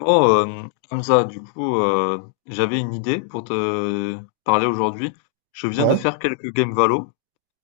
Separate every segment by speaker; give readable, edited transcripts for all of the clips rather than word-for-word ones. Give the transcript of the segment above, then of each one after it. Speaker 1: Oh, Hamza, du coup, j'avais une idée pour te parler aujourd'hui. Je viens de
Speaker 2: Ouais,
Speaker 1: faire quelques games Valo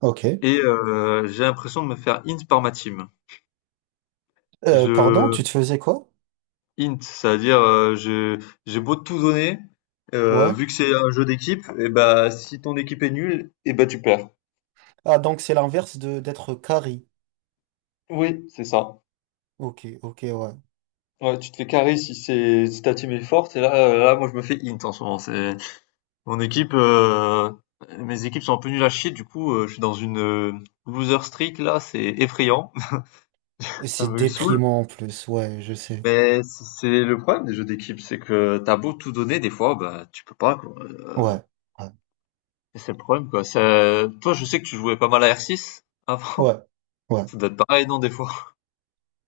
Speaker 2: ok.
Speaker 1: et j'ai l'impression de me faire int par ma team. Je
Speaker 2: Pardon, tu te faisais quoi?
Speaker 1: int, c'est-à-dire j'ai beau tout donner,
Speaker 2: Ouais.
Speaker 1: vu que c'est un jeu d'équipe, et bah si ton équipe est nulle, et bah tu perds.
Speaker 2: Ah, donc c'est l'inverse de d'être carré.
Speaker 1: Oui, c'est ça.
Speaker 2: Ok, ok, ouais.
Speaker 1: Ouais, tu te fais carry si ta team est forte. Et là, là moi je me fais int en ce moment. C'est Mon équipe, mes équipes sont un peu nulles à chier. Du coup, je suis dans une, loser streak là, c'est effrayant.
Speaker 2: Et
Speaker 1: Ça
Speaker 2: c'est
Speaker 1: me saoule.
Speaker 2: déprimant en plus, ouais, je sais.
Speaker 1: Mais c'est le problème des jeux d'équipe, c'est que t'as beau tout donner, des fois, bah, tu peux pas quoi,
Speaker 2: Ouais, ouais,
Speaker 1: c'est le problème quoi. Ça toi, je sais que tu jouais pas mal à R6
Speaker 2: ouais,
Speaker 1: avant?
Speaker 2: ouais.
Speaker 1: Ça doit être pareil, non, des fois?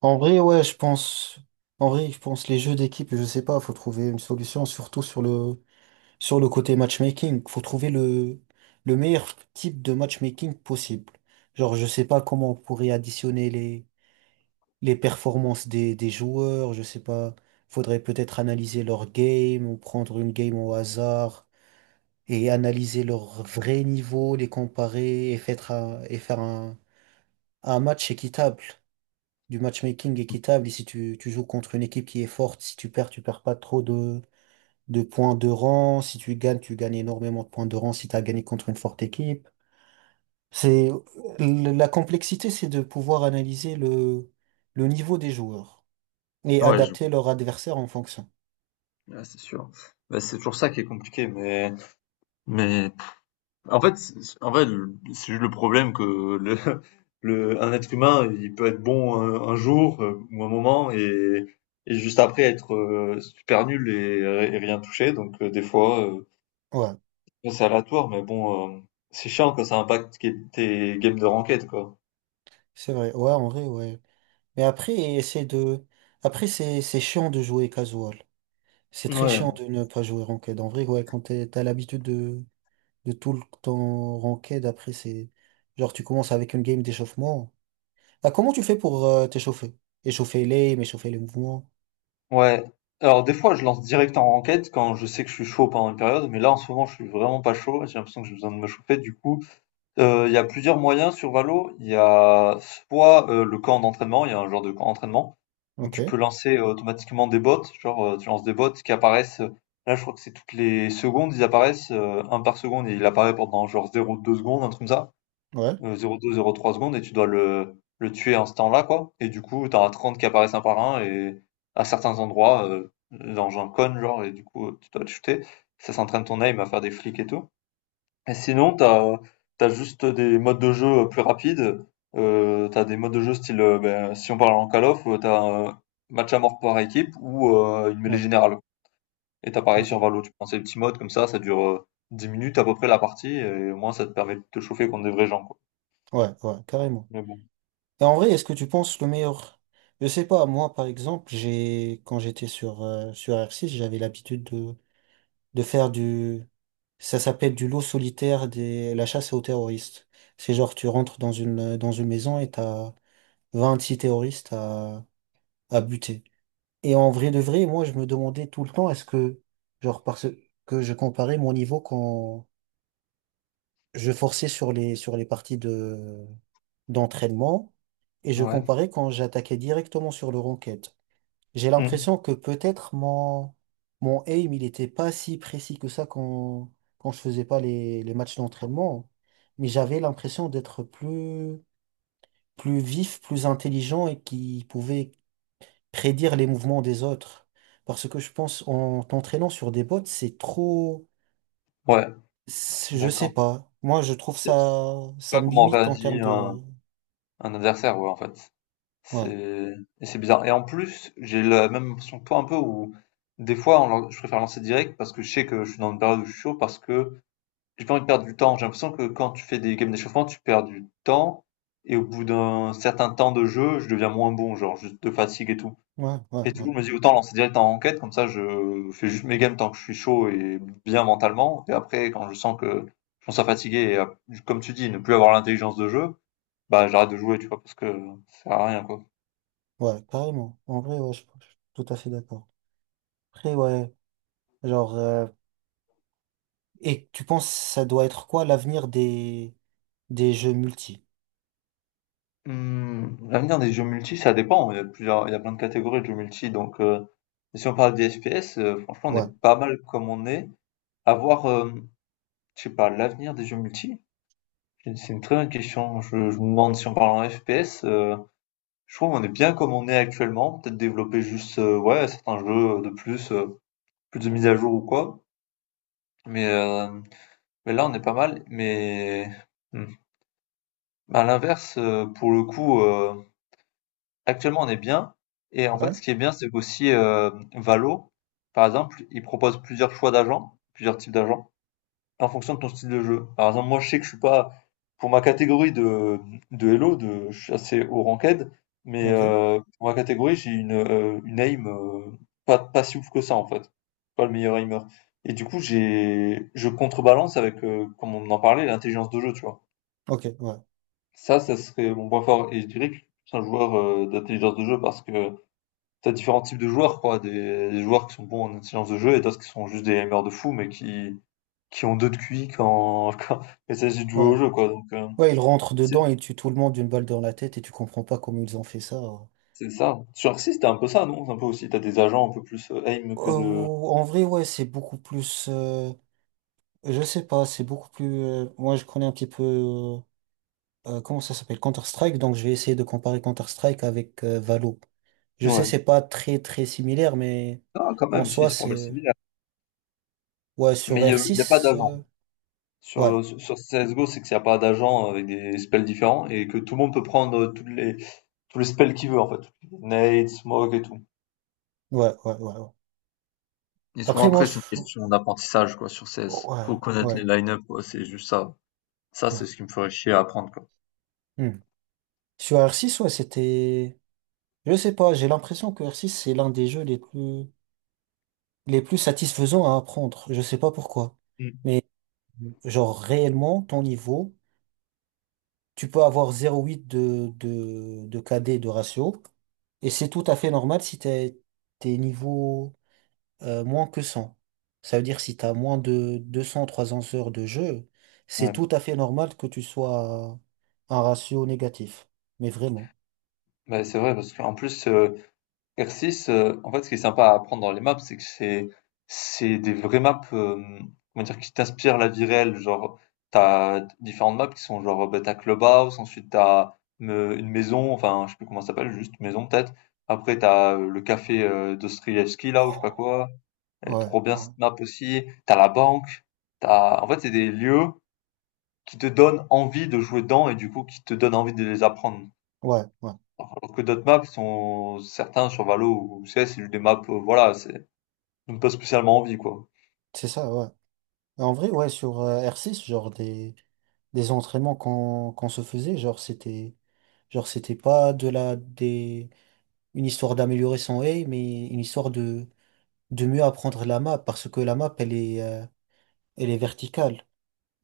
Speaker 2: En vrai, ouais, je pense. En vrai, je pense les jeux d'équipe, je sais pas, faut trouver une solution, surtout sur le côté matchmaking. Faut trouver le meilleur type de matchmaking possible. Genre, je sais pas comment on pourrait additionner les performances des joueurs, je sais pas. Faudrait peut-être analyser leur game ou prendre une game au hasard et analyser leur vrai niveau, les comparer et faire un match équitable, du matchmaking équitable. Et si tu joues contre une équipe qui est forte, si tu perds, tu perds pas trop de points de rang. Si tu gagnes, tu gagnes énormément de points de rang si tu as gagné contre une forte équipe. C'est, la complexité, c'est de pouvoir analyser le niveau des joueurs, et
Speaker 1: Ouais, je vois.
Speaker 2: adapter leur adversaire en fonction.
Speaker 1: Ouais, c'est sûr. Bah, c'est toujours ça qui est compliqué, mais en fait, en vrai, c'est juste le problème que le, un être humain, il peut être bon un jour ou un moment, et juste après être super nul et rien toucher. Donc des fois,
Speaker 2: Ouais,
Speaker 1: bon, c'est aléatoire, mais bon, c'est chiant quand ça impacte tes games de ranked, quoi.
Speaker 2: c'est vrai. Ouais, en vrai, ouais. Mais après, essayer de. Après, c'est chiant de jouer casual. C'est très
Speaker 1: Ouais,
Speaker 2: chiant de ne pas jouer ranked. En vrai, ouais, quand t'as l'habitude de tout le temps ranked, après, c'est. Genre, tu commences avec une game d'échauffement. Ah, comment tu fais pour t'échauffer? Échauffer l'aim, échauffer les mouvements.
Speaker 1: ouais. Alors des fois, je lance direct en ranked quand je sais que je suis chaud pendant une période, mais là en ce moment, je suis vraiment pas chaud. J'ai l'impression que j'ai besoin de me chauffer. Du coup, il y a plusieurs moyens sur Valo. Il y a soit, le camp d'entraînement, il y a un genre de camp d'entraînement où
Speaker 2: Ok,
Speaker 1: tu peux lancer, automatiquement des bots, genre, tu lances des bots qui apparaissent, là je crois que c'est toutes les secondes, ils apparaissent, 1 par seconde, et il apparaît pendant genre 0,2 secondes, un truc comme ça,
Speaker 2: ouais,
Speaker 1: 0,2-0,3 secondes, et tu dois le tuer en ce temps-là, quoi. Et du coup, tu as 30 qui apparaissent un par un et à certains endroits, dans un cône genre. Et du coup, tu dois le shooter. Ça s'entraîne ton aim à faire des flics et tout. Et sinon, t'as juste des modes de jeu plus rapides. T'as des modes de jeu style, ben, si on parle en Call of, t'as un match à mort par équipe ou une mêlée
Speaker 2: ouais,
Speaker 1: générale. Et t'as pareil
Speaker 2: ok,
Speaker 1: sur Valo, tu prends ces petits modes comme ça dure 10 minutes à peu près la partie, et au moins ça te permet de te chauffer contre des vrais gens, quoi.
Speaker 2: ouais, ouais, carrément.
Speaker 1: Mais bon.
Speaker 2: Et en vrai, est-ce que tu penses le meilleur? Je sais pas, moi par exemple, j'ai quand j'étais sur, sur R6, j'avais l'habitude de faire du. Ça s'appelle du lot solitaire des la chasse aux terroristes. C'est genre tu rentres dans une maison et t'as 26 terroristes à buter. Et en vrai de vrai, moi je me demandais tout le temps est-ce que genre parce que je comparais mon niveau quand je forçais sur sur les parties d'entraînement et je
Speaker 1: Ouais.
Speaker 2: comparais quand j'attaquais directement sur le ranked. J'ai
Speaker 1: Mm.
Speaker 2: l'impression que peut-être mon aim, il était pas si précis que ça quand je faisais pas les matchs d'entraînement, mais j'avais l'impression plus vif, plus intelligent et qui pouvait prédire les mouvements des autres. Parce que je pense en t'entraînant sur des bots,
Speaker 1: Ouais,
Speaker 2: je sais
Speaker 1: d'accord.
Speaker 2: pas. Moi, je trouve
Speaker 1: C'est
Speaker 2: ça, ça
Speaker 1: pas
Speaker 2: me
Speaker 1: comment
Speaker 2: limite en termes
Speaker 1: réagit
Speaker 2: de.
Speaker 1: un adversaire, ouais, en fait.
Speaker 2: Ouais,
Speaker 1: C'est, et c'est bizarre. Et en plus, j'ai la même impression que toi un peu où des fois on lan je préfère lancer direct parce que je sais que je suis dans une période où je suis chaud, parce que j'ai pas envie de perdre du temps. J'ai l'impression que quand tu fais des games d'échauffement, tu perds du temps, et au bout d'un certain temps de jeu, je deviens moins bon, genre juste de fatigue et tout.
Speaker 2: ouais, ouais,
Speaker 1: Et du
Speaker 2: ouais,
Speaker 1: coup, je me dis: «Autant lancer direct en enquête comme ça je fais juste mes games tant que je suis chaud et bien mentalement». Et après quand je sens que je commence à fatiguer et à, comme tu dis, ne plus avoir l'intelligence de jeu, bah, j'arrête de jouer, tu vois? Parce que ça sert à rien, quoi.
Speaker 2: ouais, carrément. En vrai, ouais, je suis tout à fait d'accord. Après, ouais, genre, et tu penses ça doit être quoi l'avenir des jeux multi?
Speaker 1: Mmh, l'avenir des jeux multi, ça dépend. Il y a plusieurs, il y a plein de catégories de jeux multi. Donc, si on parle des FPS, franchement, on est
Speaker 2: Ouais,
Speaker 1: pas mal comme on est. À voir, je sais pas, l'avenir des jeux multi, c'est une très bonne question. Je me demande si on parle en FPS, je trouve qu'on est bien comme on est actuellement. Peut-être développer juste, ouais, certains jeux de plus, plus de mise à jour ou quoi. Mais, là, on est pas mal. Mais hmm. à l'inverse, pour le coup, actuellement, on est bien. Et en
Speaker 2: ouais,
Speaker 1: fait, ce qui est bien, c'est qu'aussi, Valo, par exemple, il propose plusieurs choix d'agents, plusieurs types d'agents, en fonction de ton style de jeu. Par exemple, moi, je sais que je suis pas, pour ma catégorie de Hello, de, je suis assez haut ranked, mais
Speaker 2: ok,
Speaker 1: pour ma catégorie, j'ai une aim pas, pas si ouf que ça, en fait. Pas le meilleur aimer. Et du coup, je contrebalance avec, comme on en parlait, l'intelligence de jeu, tu vois.
Speaker 2: ok, ouais,
Speaker 1: Ça serait mon point fort. Et je dirais que je suis un joueur d'intelligence de jeu, parce que t'as différents types de joueurs, quoi. Des joueurs qui sont bons en intelligence de jeu et d'autres qui sont juste des aimers de fou, mais qui ont deux de QI quand, quand il s'agit de jouer
Speaker 2: ouais,
Speaker 1: au jeu, quoi. Donc,
Speaker 2: ouais. Ils rentrent
Speaker 1: c'est,
Speaker 2: dedans et tuent tout le monde d'une balle dans la tête et tu comprends pas comment ils ont fait ça.
Speaker 1: c'est ça. Sur Arxis, c'était un peu ça, non? C'est un peu aussi, t'as des agents un peu plus aim que de.
Speaker 2: En vrai, ouais, c'est beaucoup plus. Je sais pas, c'est beaucoup plus. Moi, je connais un petit peu. Comment ça s'appelle? Counter-Strike. Donc, je vais essayer de comparer Counter-Strike avec Valo. Je sais, c'est
Speaker 1: Ouais.
Speaker 2: pas très similaire, mais
Speaker 1: Ah, quand
Speaker 2: en
Speaker 1: même, si,
Speaker 2: soi,
Speaker 1: c'est pas mal
Speaker 2: c'est.
Speaker 1: similaire.
Speaker 2: Ouais,
Speaker 1: Mais
Speaker 2: sur
Speaker 1: il y a pas
Speaker 2: R6,
Speaker 1: d'agent.
Speaker 2: euh, ouais,
Speaker 1: Sur CSGO, c'est qu'il n'y a pas d'agent avec des spells différents, et que tout le monde peut prendre tous les spells qu'il veut, en fait. Nade, smoke et tout.
Speaker 2: ouais, ouais, ouais, ouais.
Speaker 1: Et souvent
Speaker 2: Après, moi,
Speaker 1: après, c'est une
Speaker 2: je.
Speaker 1: question d'apprentissage, quoi, sur CS. Faut
Speaker 2: Ouais,
Speaker 1: connaître
Speaker 2: ouais,
Speaker 1: les line-up, quoi, c'est juste ça. Ça,
Speaker 2: ouais.
Speaker 1: c'est ce qui me ferait chier à apprendre, quoi.
Speaker 2: Hmm. Sur R6, ouais, c'était. Je sais pas, j'ai l'impression que R6, c'est l'un des jeux les plus satisfaisants à apprendre. Je sais pas pourquoi.
Speaker 1: Mm.
Speaker 2: Mais, genre, réellement, ton niveau. Tu peux avoir 0,8 de KD de ratio. Et c'est tout à fait normal si t'es niveau moins que 100. Ça veut dire si t'as moins de 200-300 heures de jeu, c'est
Speaker 1: Ouais.
Speaker 2: tout à fait normal que tu sois un ratio négatif. Mais vraiment.
Speaker 1: Mais c'est vrai, parce qu'en plus, R6, en fait, ce qui est sympa à apprendre dans les maps, c'est que c'est des vraies maps, comment dire, qui t'inspirent la vie réelle. Genre, t'as différentes maps qui sont genre, bah, t'as Clubhouse, ensuite une maison, enfin, je sais plus comment ça s'appelle, juste maison peut-être. Après, t'as le café Dostoïevski, là, ou je sais pas quoi. Elle est
Speaker 2: Ouais,
Speaker 1: trop bien
Speaker 2: ouais,
Speaker 1: cette map aussi. T'as la banque. T'as... En fait, c'est des lieux qui te donnent envie de jouer dedans et du coup qui te donnent envie de les apprendre.
Speaker 2: ouais, ouais.
Speaker 1: Alors que d'autres maps sont certains sur Valo ou CS, c'est juste des maps, voilà, c'est donnent pas spécialement envie quoi.
Speaker 2: C'est ça, ouais. Et en vrai, ouais, sur R6, genre des entraînements qu'on se faisait, genre c'était pas de la des une histoire d'améliorer son aim, mais une histoire de mieux apprendre la map, parce que la map, elle est verticale.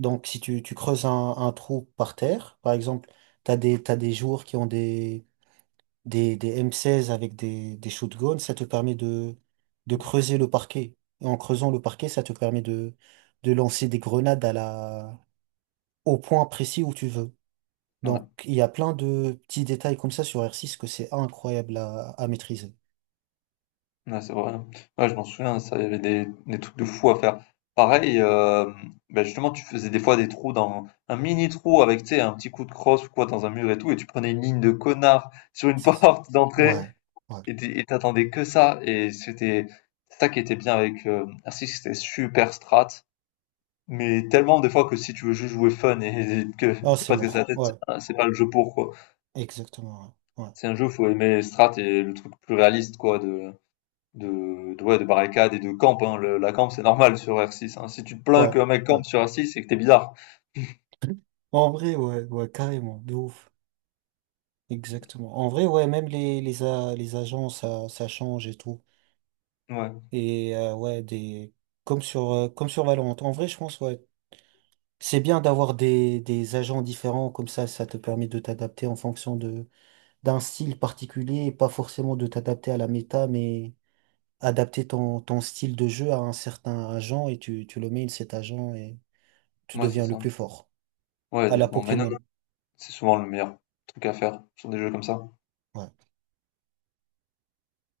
Speaker 2: Donc, si tu creuses un trou par terre, par exemple, t'as des joueurs qui ont des M16 avec des shotguns, ça te permet de creuser le parquet. Et en creusant le parquet, ça te permet de lancer des grenades au point précis où tu veux.
Speaker 1: Ouais,
Speaker 2: Donc, il y a plein de petits détails comme ça sur R6 que c'est incroyable à maîtriser.
Speaker 1: ouais, c'est vrai. Ouais, je m'en souviens, ça, il y avait des trucs de fou à faire. Pareil, ben justement, tu faisais des fois des trous dans un mini trou avec, tu sais, un petit coup de crosse ou quoi dans un mur et tout, et tu prenais une ligne de connard sur une
Speaker 2: C'est ça.
Speaker 1: porte d'entrée.
Speaker 2: Ouais. Ouais.
Speaker 1: Et tu et t'attendais que ça, et c'était ça qui était bien avec Arctic, c'était super strat, mais tellement des fois que si tu veux juste jouer fun, et que
Speaker 2: Ah, c'est
Speaker 1: pas te casser la
Speaker 2: mort.
Speaker 1: tête,
Speaker 2: Ouais,
Speaker 1: c'est pas le jeu pour quoi.
Speaker 2: exactement. Ouais,
Speaker 1: C'est un jeu, faut aimer strat et le truc plus réaliste quoi, ouais, de barricade et de camp. Hein. La camp, c'est normal sur R6. Hein. Si tu te
Speaker 2: ouais,
Speaker 1: plains qu'un mec
Speaker 2: ouais. ouais.
Speaker 1: campe sur R6, c'est que t'es bizarre.
Speaker 2: En vrai, ouais, ouais, carrément, de ouf. Exactement. En vrai, ouais, même les agents, ça change et tout.
Speaker 1: Ouais,
Speaker 2: Et ouais, des... comme sur Valorant. En vrai, je pense, ouais, c'est bien d'avoir des agents différents, comme ça te permet de t'adapter en fonction de, d'un style particulier, et pas forcément de t'adapter à la méta, mais adapter ton style de jeu à un certain agent et tu le mets, cet agent, et tu
Speaker 1: ouais, c'est
Speaker 2: deviens le
Speaker 1: ça.
Speaker 2: plus fort.
Speaker 1: Ouais,
Speaker 2: À la
Speaker 1: exactement. Mais non, non,
Speaker 2: Pokémon.
Speaker 1: c'est souvent le meilleur truc à faire sur des jeux comme ça.
Speaker 2: Ouais.